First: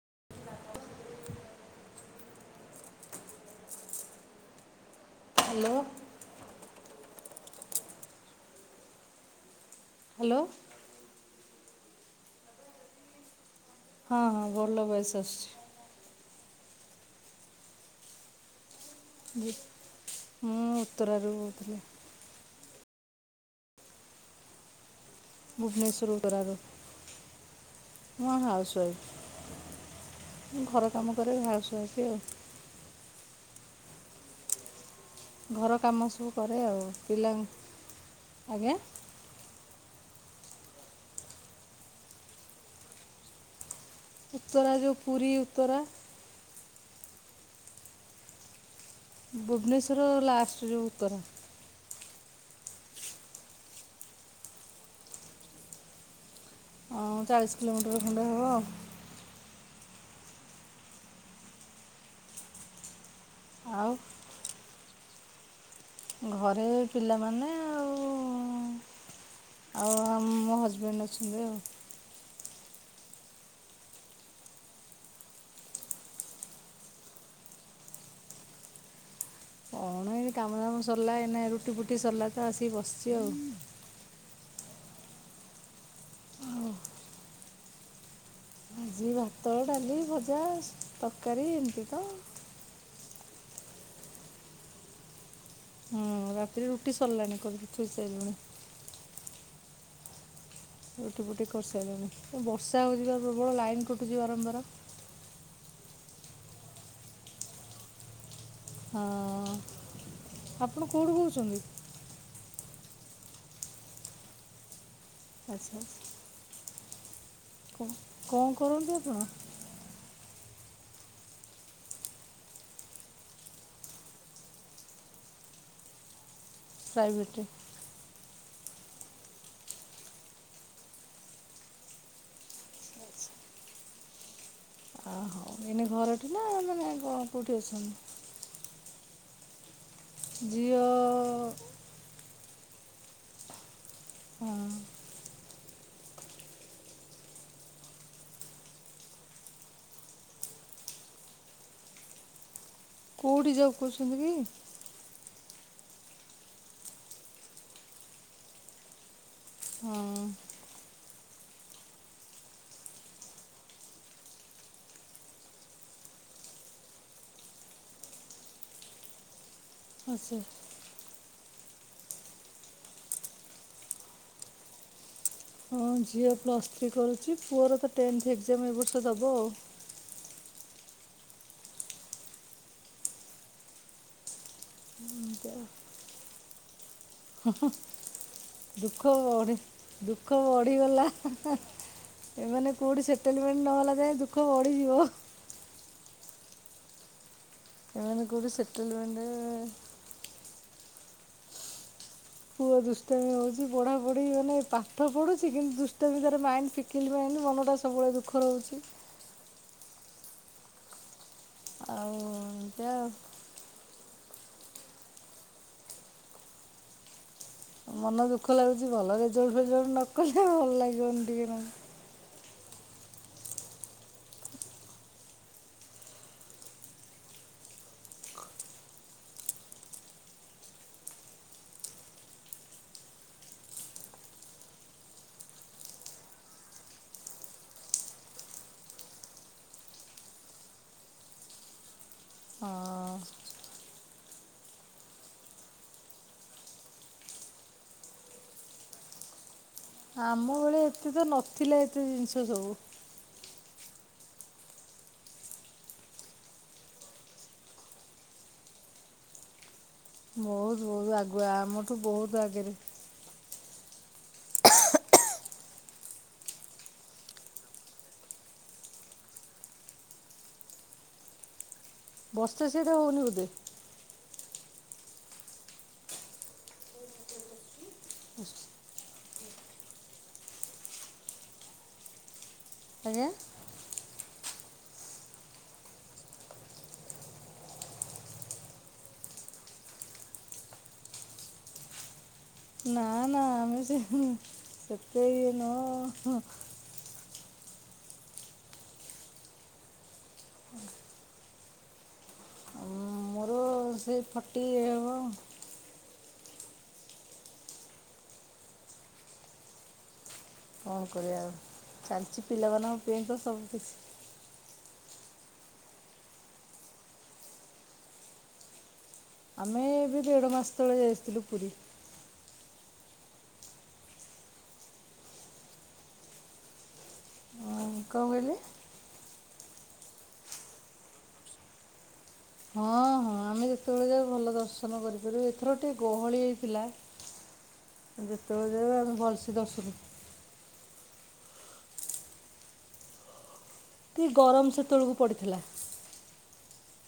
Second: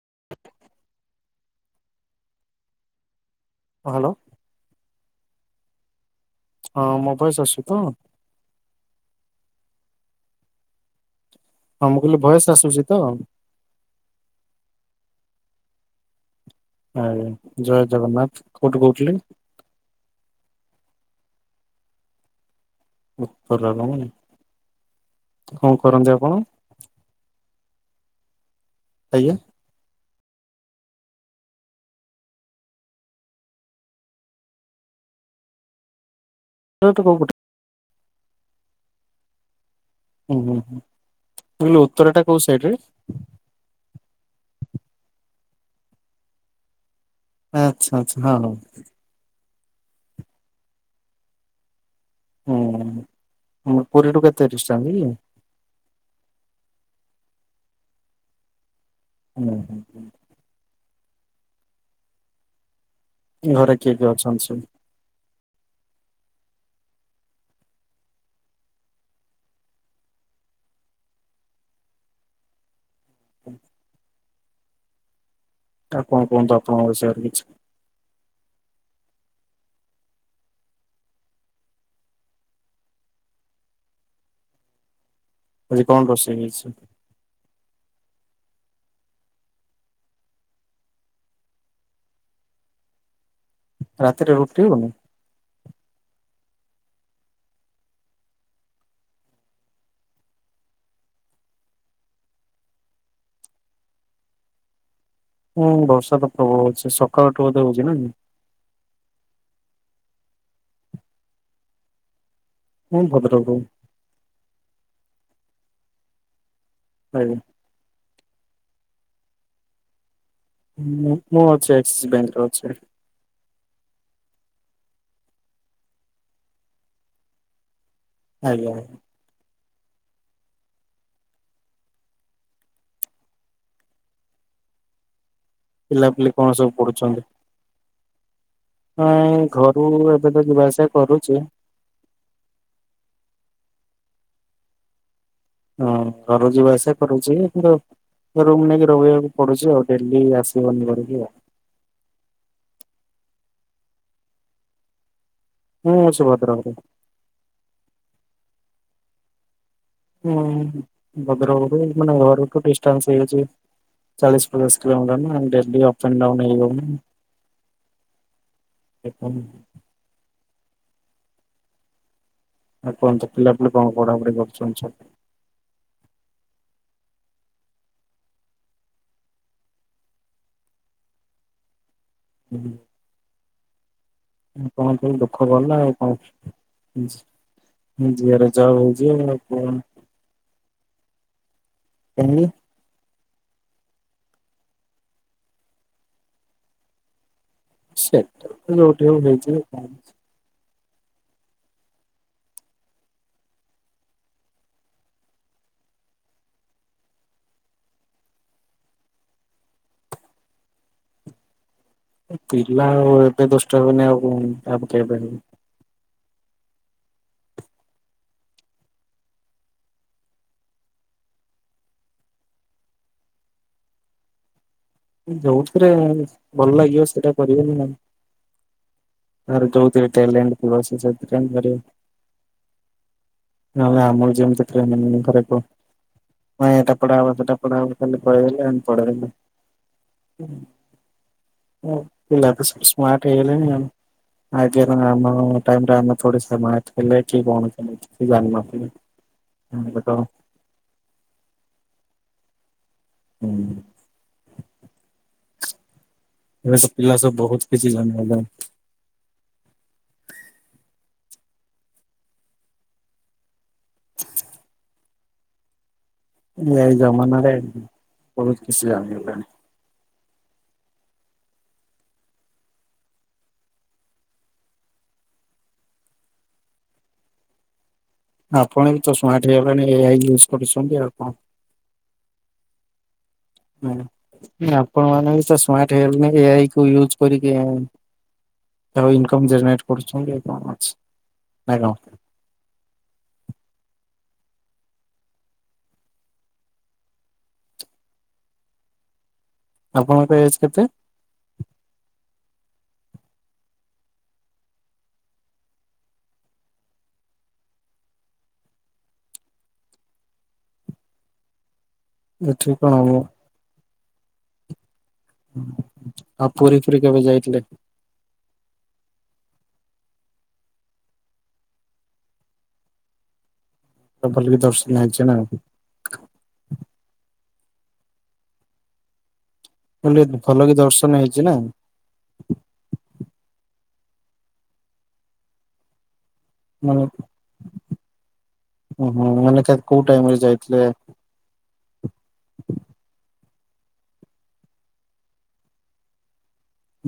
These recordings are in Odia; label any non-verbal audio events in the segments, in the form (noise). (unintelligible) ହଁ ହ୍ୟାଲୋ ହ୍ୟାଲୋ ହଁ ମୋ ବସ ଅସୁ ତ ହ୍ୟାଲୋ ହଁ ମୁଁ କହିଲି ଭଏସ ଆସୁଚି ତ? ହଁ ହଁ ଭଲ ଭଏସ ଆସୁଚି। ଆଜ୍ଞା ଜୟ ଜଗନ୍ନାଥ କୋଉଠି କହୁଥିଲେ? ମୁଁ ଉତ୍ତରାରୁ କହୁଥିଲି। ଉତ୍ତରାରୁ ନାଇ କଣ ଭୁବନେଶ୍ୱର କରନ୍ତି ଆପଣ? ଉତ୍ତରାରୁ ମୁଁ ହାଉସ୍ ୱାଇଫ୍। ଆଜ୍ଞା ଘର କାମ କରେ ହାଉସ୍ ୱାଇଫ ଆଉ। ଘର କାମ ସବୁ କରେ ଆଉ ଉତ୍ତରାଟା କୋଉ ପିଲା ପଟେ ଆଜ୍ଞା ହୁଁ ହୁଁ କଲୁ ଉତ୍ତର ଟା କୋଉ ସାଇଡ ରେ? ଉତ୍ତରା ଯେଉଁ ପୁରୀ ଉତ୍ତରା ଆଚ୍ଛା ଆଚ୍ଛା ହଁ ହଁ ଭୁବନେଶ୍ୱର ଲାଷ୍ଟ ଯେଉ ଉତ୍ତରା ହୁଁ ପୁରୀଠୁ କେତେ ଡିଷ୍ଟାନ୍ସ କି? ହଁ ଚାଳିଶ କିଲୋମିଟର ଖଣ୍ଡେ ହବ ଆଉ। ହୁଁ ହୁଁ ଘରେ ଆଉ କିଏ କିଏ ଅଛନ୍ତି ସବୁ? ଘରେ ପିଲାମାନେ ଆଉ ଆଉ ଆ ମୋ ହଜବେଣ୍ଡ ଅଛନ୍ତି ଆଉ। ହୁଁ ଆପଣ କୁହନ୍ତୁ ଆପଣଙ୍କ ବିଷୟରେ କିଛି। ହଁ ଏନେ କାମଦାମ ସରିଲା ଏଇନେ ରୁଟି ଫୁଟି ସରିଲା ତ ଆସିକି ବସିଛି ଆଉ। ଆଜି କଣ ରୋଷେଇ ହେଇଛି? ଆଜି ଭାତ, ଡାଲି, ଭଜା, ତରକାରୀ ଏମିତି ତ ରାତିରେ ରୁଟି ହୋଉନି? ହୁଁ ରାତିରେ ରୁଟି ସରିଲାଣି କରିକି ଥୋଇ ସାରିଲିଣି। ରୁଟି ଫୁଟି କରିସାରିଲଣି ବର୍ଷା ହେଉଛିି ବା ପ୍ରବଳ ଲାଇନ୍ କୁଟୁଛି ବାରମ୍ବାର। ହୁଁ ବର୍ଷା ତ ପ୍ରବଳ ଅଛି ସକାଳୁଠୁ ବଧେ ହଉଛି ନାକି ହଁ ଆପଣ କୋଉଠୁ କହୁଛନ୍ତି? ମୁଁ ଭଦ୍ରକ ଆଚ୍ଛା ଆଜ୍ଞା କଣ କରନ୍ତି ଆପଣ? ମୁଁ ମୁଁ ଅଛି ଆକ୍ସିସ୍ ବ୍ୟାଙ୍କରେ ଅଛି। ପ୍ରାଇଭେଟ୍ ଆଜ୍ଞା। ଏଇନା ଘରଠି ପିଲାପିଲି ନା କଣ ସବୁ ମାନେ କଣ କୋଉଠି ଅଛନ୍ତି? ନାଇଁ ଘରୁ ଏବେ ତ ଯିବା ଝିଅ ଆସିବା କରୁଚି। ହଁ। ହଁ ଘରୁ ଯିବା ଆସିବା କରୁଚି କିନ୍ତୁ ରୁମ୍ ନେଇକି ରହିବାକୁ ପଡୁଚି ଆଉ ଡେଲି ଆସିବନି ଘରକୁ ଆଉ। କୋଉଠି ଜବ୍ କରୁଛନ୍ତି କି? ହୁଁ ସୁଭଦ୍ରାପୁରୁ। ହଁ ହୁଁ ଭଦ୍ରକରୁ ମାନେ ଘରଠୁ ଡିସଟାନ୍ସ୍ ହେଇଚି। ଚାଳିଶ୍ ପଚାଶ୍ କିଲୋମିଟର୍ ନା ଡେଲି ଅପ୍ ଆଣ୍ଡ ହେଇ ହୋଉନି। (unintelligible) ଆସେ ଆଉ କୁହନ୍ତୁ ପିଲା ପିଲି କଣ ପଢ଼ା ପଢ଼ି କରୁଛନ୍ତି ସବୁ? ହଁ ଝିଅ ପ୍ଲସ୍ ଥ୍ରୀ କରୁଚି ପୁଅର ତ ଟେନ୍ଥ୍ ଏଗ୍ଜାମ୍ ଏ ବର୍ଷ ଦବ ଆଉ। ହୁଁ। ଆପଣଙ୍କ ଦୁଃଖ ଗଲା ଆଉ କଣ। ଝିଅର ଜବ୍ ଦୁଃଖ ହେଇଯିବ ଆଉ ବଢ଼ି ପୁଅ ଦୁଃଖ ବଢିଗଲା କାହିଁକି ଏମାନେ କେଉଠି ସେଟେଲମେଣ୍ଟ୍ ନହେଲା ଯାଏ ଦୁଃଖ ବଢ଼ିଯିବ। ସେମାନେ କୋଉଠି ସେଟେଲ୍ ତ ଯୋଉଠି ହଉ ହେଇଯିବ ସେଟଲମେଣ୍ଟ୍ କଣ। ପୁଅ ଦୁଷ୍ଟାମି ହୋଉଚି ପଢା ପୁଢି ମାନେ ପାଠ ପଢୁଛି କିନ୍ତୁ ଦୁଷ୍ଟାମି ତାର ମାଇଣ୍ଡ୍ ଫି କିଲ୍ ମାଇଣ୍ଡ୍ ମନଟା ସବୁବେଳେ ଦୁଃଖ ରହୁଚି। ଆଉ ପିଲା ଏମିତି ଆଉ ଏବେ ଦୁଷ୍ଟ ହେବେନି ଆଉ ଆ କେବେ ହେବେ। ମନ ଦୁଃଖ ଲାଗୁଚି ଭଲ ରେଜଲ୍ଟ୍ ଫେଜାଲ୍ଟ୍ ନ କଲେ ଭଲ୍ ଲାଗିବନି ଟିକେ ନ ଯୋଉଥିରେ ଭଲ ଲାଗିବ ସେଇଟା କରିବେ ନି ନା। ତାର ଜୋଉଥିରେ ଟ୍ୟାଲେଣ୍ଟ୍ ଥିବ ସିଏ ସେଇଥିରେ ହିଁ କରିବ। ନହେଲେ ଆମର ଯେମିତି ଟ୍ରେନ୍ ନି କରେଇବ। ନାଇଁ ଏଟା ପଢେଇବ ସେଟା ପଢାବ ଖାଲି କହିଦେଲେ ଆମେ ପଳେଇଆଇଲୁ। ପିଲା ତ ସବୁ ହଁ ସ୍ମାର୍ଟ ହେଇଗଲେଣି ଆଉ। ଆଜ୍ଞା ଆମ ଟାଇମ ରେ ଆମେ ପଢ଼ିଥି କିଏ କଣ କେମିତି। କିଛି ଜାଣିନଥିଲେ। ଏବେ ତ ଆମ ବେଳେ ଏତେ ତ ନଥିଲା ଏତେ ଜିନ୍ଷ ସବୁ। ହୁଁ। ଏବେ ତ ପିଲା ସବୁ ବହୁତ କିଛି ଜନିଗଲେଣି। ବୋହୁତ୍ ବୋହୁତ୍ ଆଗୁଆ ଆମଠୁ ବୋହୁତ୍ ଆଗେରେ। ଏଇ ଜମାନାରେ ବହୁତ୍ କିଛି ଜାଣିଗଲେଣି। ବର୍ଷା ସିଆଡେ ହୋଉନି ବୋଧେ? ଆପଣ ବି ତ ସ୍ମାର୍ଟ୍ ହେଇଗଲେଣି ଏ ଆଇ ୟୁଜ୍ କରୁଛନ୍ତି ଆଉ କଁ। ଆଜ୍ଞା। ହୁଁ ଆପଣ ମାନେ ବି ତ ସ୍ମାର୍ଟ ହେଇଗଲେଣି ଏ ଆଇ କୁ ୟୁଜ୍ କରିକି ଆଉ। ତ ଇନକମ୍ ଜେନେରେଟ୍ କରୁଚନ୍ତି କଣ ଅଛି ନାଁ କଣ? ନାଁ ନାଁ ଆମେ ସେ, ସେତେ ଇଏ ନୁହଁ। ଆପଣଙ୍କର ଏଜ୍ କେତେ? ଓ ସେ ଫଟି ଏ ହବ। କଣ କରିବା ଆଉ ଚାଲିଚି ଏଠି କଣ ପିଲାମାନଙ୍କ ହବ ପାଇଁ ତ ସବୁ କିିଛି। ଆଉ ପୁରୀ ଫୁରୀ କେବେ ଯାଇଥିଲେ? ଆମେ ଏବେ ଦେଢ ମାସ ତଳେ ଯାଇଥିଲୁ ପୁରୀ। ତ ଭଲକି ଦର୍ଶନ ହେଇଛି ନା? ହଁ କଁ କହିଲେ? କଲି ଭଲକି ଦର୍ଶନ ହେଇଚି ନା? ହଁ ହଁ। ଆମେ ଯେତେବେଳେ ଯାଉ ଭଲ ଦର୍ଶନ କରିପାରୁ ଏଥର ଟିକେ ଗହଳି ଥିଲା ମାନେ ଯେତେବେଳେ ଯାଉ ଆମେ ଓହୋ ଭଲସେ ମାନେ ଦରସନ କୋଉ କରୁ। ଟାଇମ ରେ ଯାଇଥିଲେ। ହ କି ଗରମ ସେତବେଳକୁ ପଡ଼ିଥିଲା।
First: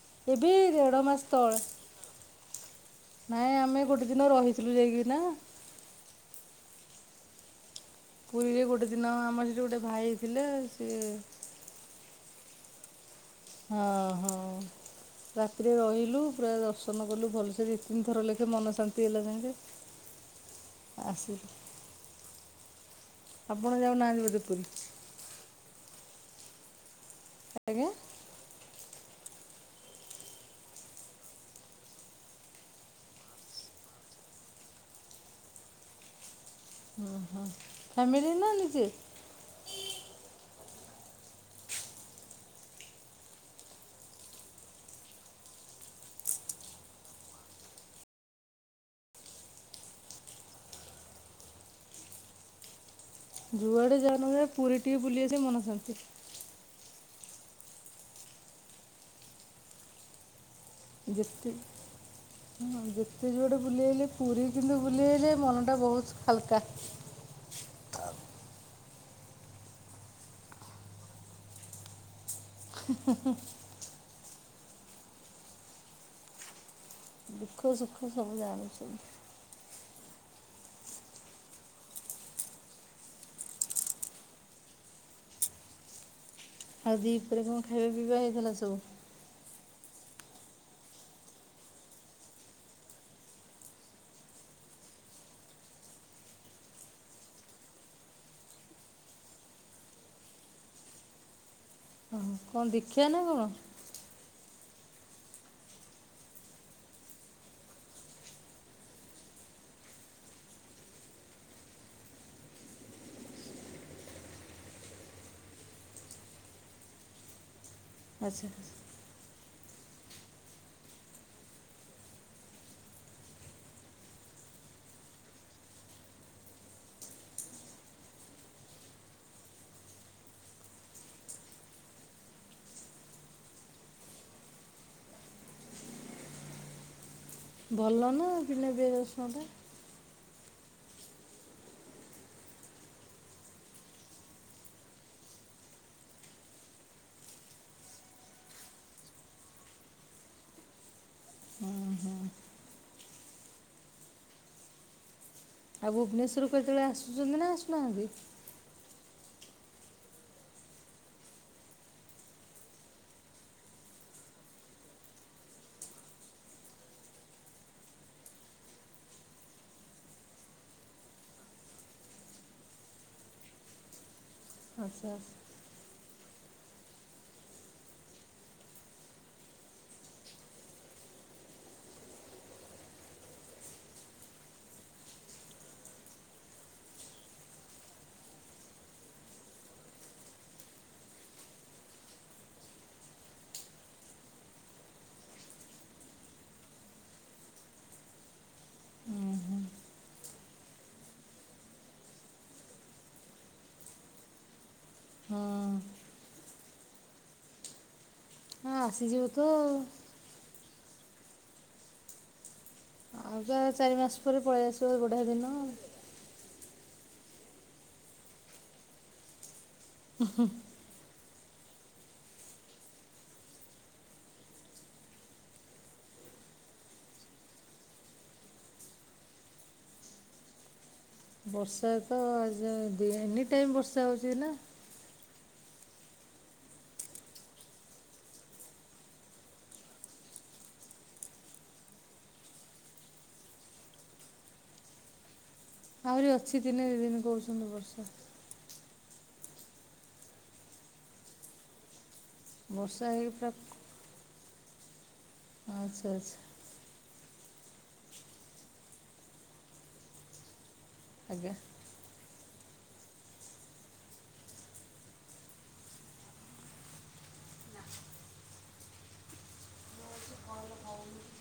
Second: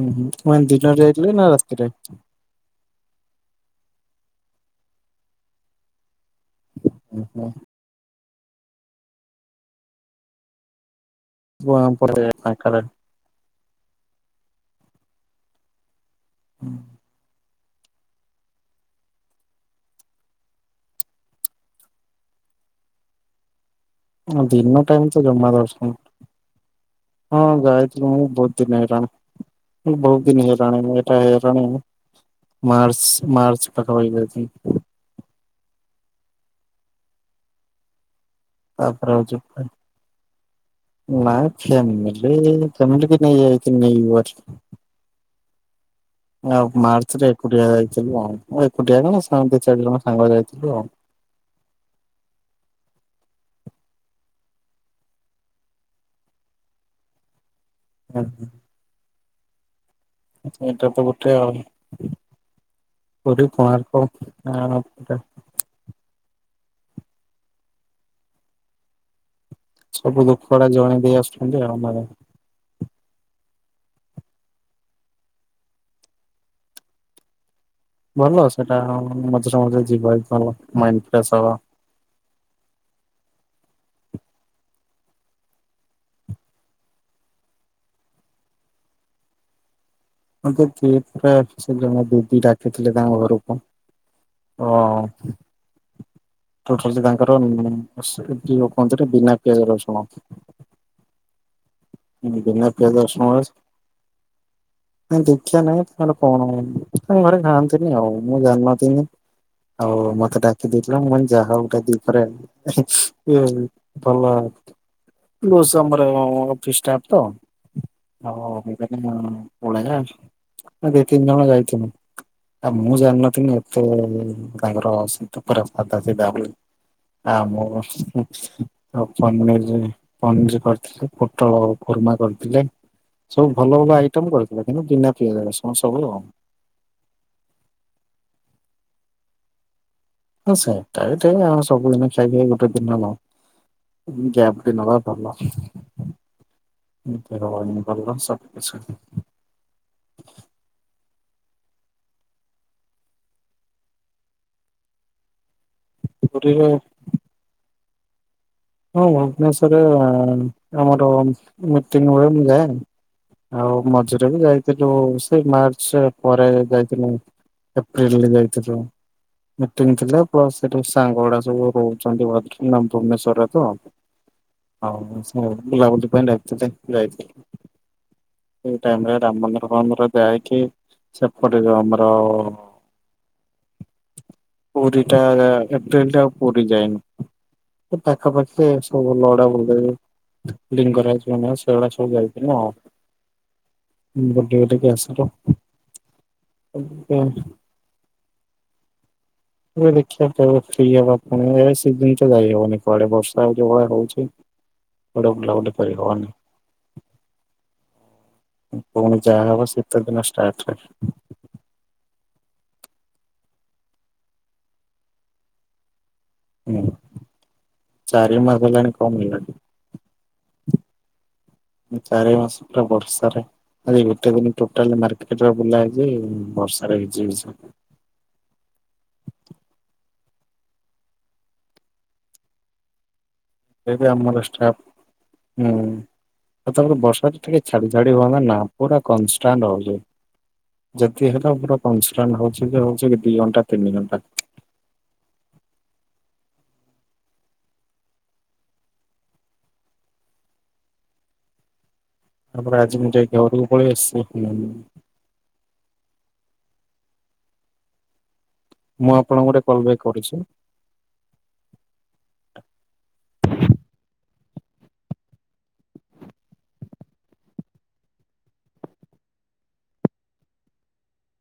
ହୁଁ ହୁଁ ଏବେ ମାନ ଦେଢ଼ ଦିନରେ ମାସ ଯଇଥିଲେ ନା ତଳେ ରାତିରେ। ନାଇଁ ଆମେ ଗୋଟେ ଦିନ ରହିଥିଲୁ ଯାଇକି ନା। (inaudible) ପୁରୀରେ ଗୋଟେ ଦିନ ଆମର ସେଠି ଗୋଟେ ଭାଇ ଥିଲେ ସି (unintelligible) (inaudible) ହଁ ହଁ ରାତିରେ ରହିଲୁ ପୁରା ଦର୍ଶନ କଲୁ ଭଲସେ ର ତିନିଥର ଲେଖେ ମନ ଶାନ୍ତି ହେଲା ଯାଙ୍ଗେ ଆସି ଆପଣ ଯାଉନାନ୍ତ। ଦିନ ଟାଇମ ତ ଜମା ଦର୍ଶନ ହଁ ଆଜ୍ଞା। ଯାଇଥିଲୁ ମୁ ବହୁତ (unintelligible) ବୋହୁତ ଦିନ ହେଲାଣି ଏଇଟା ହେଇଲାଣି ମାର୍ଚ୍ଚ ମାର୍ଚ୍ଚ ପାଖା ପାଖି ଯାଇଥିଲି। ଓ ହଁ। ଫାମିିଲ ନିଅନି। ଆ ପରେ ଆଉ ଜିବିନାଇ ନା ଫ୍ୟାମିଲି ଫ୍ୟାମିଲି କି ନେଇ ଯାଇଥିନି (unintelligible) ଆଉ ମାର୍ଚ ରେ ଏକୁଟିଆ ଯାଇଥିଲୁ ଆଉ ଏକୁଟିଆ କଣେ ସାଙ୍ଗ ଦି ଚାରି ଜଣ ସାଙ୍ଗ ଯାଇଥିଲୁ ଆଉ। ଯୁଆଡେ ଯାଆ ନ ଯା ପୁରୀ ଟିକେ ବୁଲିିଆସିବୁ ମନସାନ୍ତି। ହୁଁ ହ (unintelligible) ସେଇଟା ତ ଗୋଟେ ଯେତେ ଆଉ ହଁ ଯେତେ ପୁରୀ ଯୁଆଡେ କୋଣାର୍କ ବୁଲିଆଇଲେ ପୁରୀ କିନ୍ତୁ ବୁଲି ଆଉ ଆଇଲେ ମନ ଟା ବୋହୁତ ହାଲକା। ସବୁ ଦୁଃଖ ଉଡା ଜଣେଇ ଦେଇ ଆସୁଛନ୍ତି ଆଉ। (inaudible) ଖୋସ୍ ଭଲ ସେଟା ମଝିରେ ମଝିରେ ଯିବ ଭଲ ମାଇଣ୍ଡ ଫ୍ରେଶ ହବ। ଆଉ ଦିପହରେ କଣ ଖାଇବା ପିଇବା ହେଇଥିଲା ସବୁ। ମତେ କିଏ ପୁରା ସେ ଜଣେ ଦିଦି ଡାକିଥିଲେ ତାଙ୍କ ଘରକୁ। ହଁ (unintelligible) ତାଙ୍କର ଯ କୁହନ୍ତି ବିନା ପିଆଜ ରସୁଣ ଅହ୍ କଣ ବିନା ପିଆଜ ଦୀକ୍ଷା ନା କଣ। ନାଇ ଦୀକ୍ଷା ନାଇଁ ତାଙ୍କର କଣ ତାଙ୍କ ଘରେ ଖାଆନ୍ତିନି ଆଉ ମୁଁ ଜାଣିନଥିନି। ଆଉ ମତେ ଡାକି ଦେଇଥିଲା ମୁଁ କହନୀ ଯା ହଉ ଗୋଟେ ଦିପରେ (inaudible) (unintelligible) ଅଫିସ ଷ୍ଟାଫ୍ ତ ଆଚ୍ଛା (unintelligible) (unintelligible) ଦି ତିନି ଜଣ ଯାଇଥିନୁ। ଆଉ ମୁଁ ଜାଣିନଥିନି ଏତେ ତାଙ୍କର (unintelligible) ସାଧା ସିଧା ବୋଲି। ଆମ (unintelligible) ଆଉ ପନିର ପନିର କରିଥିଲେ ପୋଟଳ କୁର୍ମା କରିଥିଲେ। ସବୁ ଭଲ ଭଲ ଆଇଟମ କରିଥିଲେ କିନ୍ତୁ ବିନା ପିଆଜ ରସୁଣ ସବୁ ଆଉ। ଭଲ ନା ବିନା ପିଆଜ ରସୁଣ ଟା। ହଁ ସେଇଟା ବି ଠିକ୍ ଆଉ ସବୁଦିନ ଖାଇ ଖାଇ ଗୋଟେ ଦିନ ନ ହୋଊ। ଗ୍ୟାପ ଟେ ନବା ଭଲ। (unintelligible) ଉଁ ହୁଁ। ଆଉ ଭୁବନେଶ୍ୱରରୁ ପୁରୀରେ କେତେବେଳେ ଆସୁଛନ୍ତି ନା ଆସୁନାହାନ୍ତି। ହଁ ଭୁବନେଶ୍ଵର ଆମର ମିଟିଂ ବେଳେ ମୁଁ ଯାଏ। ଆଉ ମଝିରେ ବି ଯାଇଥିଲୁ ସେଇ ମାର୍ଚ୍ଚ ପରେ ଯାଇଥିଲୁ। ଏପ୍ରିଲ ରେ ଯାଇଥିଲୁ। ମିଟିଙ୍ଗ ଥିଲା ପ୍ଲସ ସେଠୁ ସାଙ୍ଗଗୁଡା ସବୁ ରହୁଛନ୍ତି ଭ୍ର ମାନେ ଭୁବନେଶ୍୍ୱର ତ ଆଚ୍ଛା ଆଉ ସେମାନେ ବୁଲାବୁଲି ପାଇଁ ଡାକିଥିଲେ ଯାଇଥିଲି। ସେଇ ଟାଇମ ରେ ରାମ ମନ୍ଦିର ଫନ୍ଦୀର ଯାଇକି ସେପଟେ ଯଉ ଆମର (inaudible) ପୁରୀଟା ଏପ୍ରିଲ ଟା ଆଉ ପୁରୀ ଯାଇନି। ପାଖାପାଖି ସବୁ ଭଲ ଗୁଡ଼ା ବୁଲିଦବୁ। ଲିଙ୍ଗ ରାଜ ମନ୍ଦୀର ସେଗୁଡ଼ା ସବୁ ଯାଇଥିଲୁ ଆଉ। ଏବେ ଡିଉଟି କୁ ଆସିଲୁ (unintelligible) ଏବେ ଦେଖିବା କୁଆଡେ଼ ଗୋଟେ ଫ୍ରୀ ହେବା ଏ ସିଜିନ୍ ତ ଯାଇ ହବନି କୁଆଡ଼େ ବର୍ଷା ଯଉ ଭଳିଆ ହଉଛି। କୁଆଡ଼େ ହଁ ବୁଲାବୁଲି କରି ହବନି। ହଁ ପୁଣି ଆସିଯିବ ତ ଯାହା ହବ ଆଉ। ଶୀତ ଦିନେ ଷ୍ଟାର୍ଟ। ଆଉ ତ ଚାରି ମାସ ପରେ ପଳେଇ ଆସିବ ବଢ଼ିଆ ଦିନ। ହୁଁ ଚାରି ମାସହେଲାଣି କମ୍ ହେଲାଣି। (unintelligible) ଚାରି ମାସ ପୁରା ବର୍ଷାରେ ଆଯି ଗୋଟେ ଦିନ ଟୋଟାଲ ମାର୍କେଟ ରେ ବୁଲା ହେଇଛି ବର୍ଷ ରେ ଭିଜି ଭିଜି। ବର୍ଷାରେ ତ ଆଯି ଦିଆହେଇନି ଏନି ଟାଇମ୍ ସେ ବି ବର୍ଷା ହେଉଛି ଆମର ନା। ଷ୍ଟାଫ ହୁଁ ଆଉ ତାପରେ ବର୍ଷା ଟିକେ ଛାଡ଼ିଛାଡ଼ି ହୁଅନ୍ତା ନା ପୁରା କନଷ୍ଟାଣ୍ଟ ହଉଛି। ଯଦି ହେଲା ପୁରା କନ୍ଷ୍ଟାନ୍ଟ ହଉଛି ଯେ ହଉଛି ଦି ଘଣ୍ଟା ତିନି ଘଣ୍ଟା। ଆହୁରି ଅଛି ତିନି ଦିନ କହୁଛନ୍ତି। ତାପରେ ଆଜି ବର୍ଷା ମୁଁ ଯାଇ ହେଇକି ପୁରା ଘରକୁ ପଳେଇ ଆସିଛି। ଆଚ୍ଛା ଆଚ୍ଛା। ମୁଁ ଆପଣଙ୍କୁ ଗୋଟେ କଲ୍ ବାକ୍ କରୁଛି। ଆଜ୍ଞା। (unintelligible)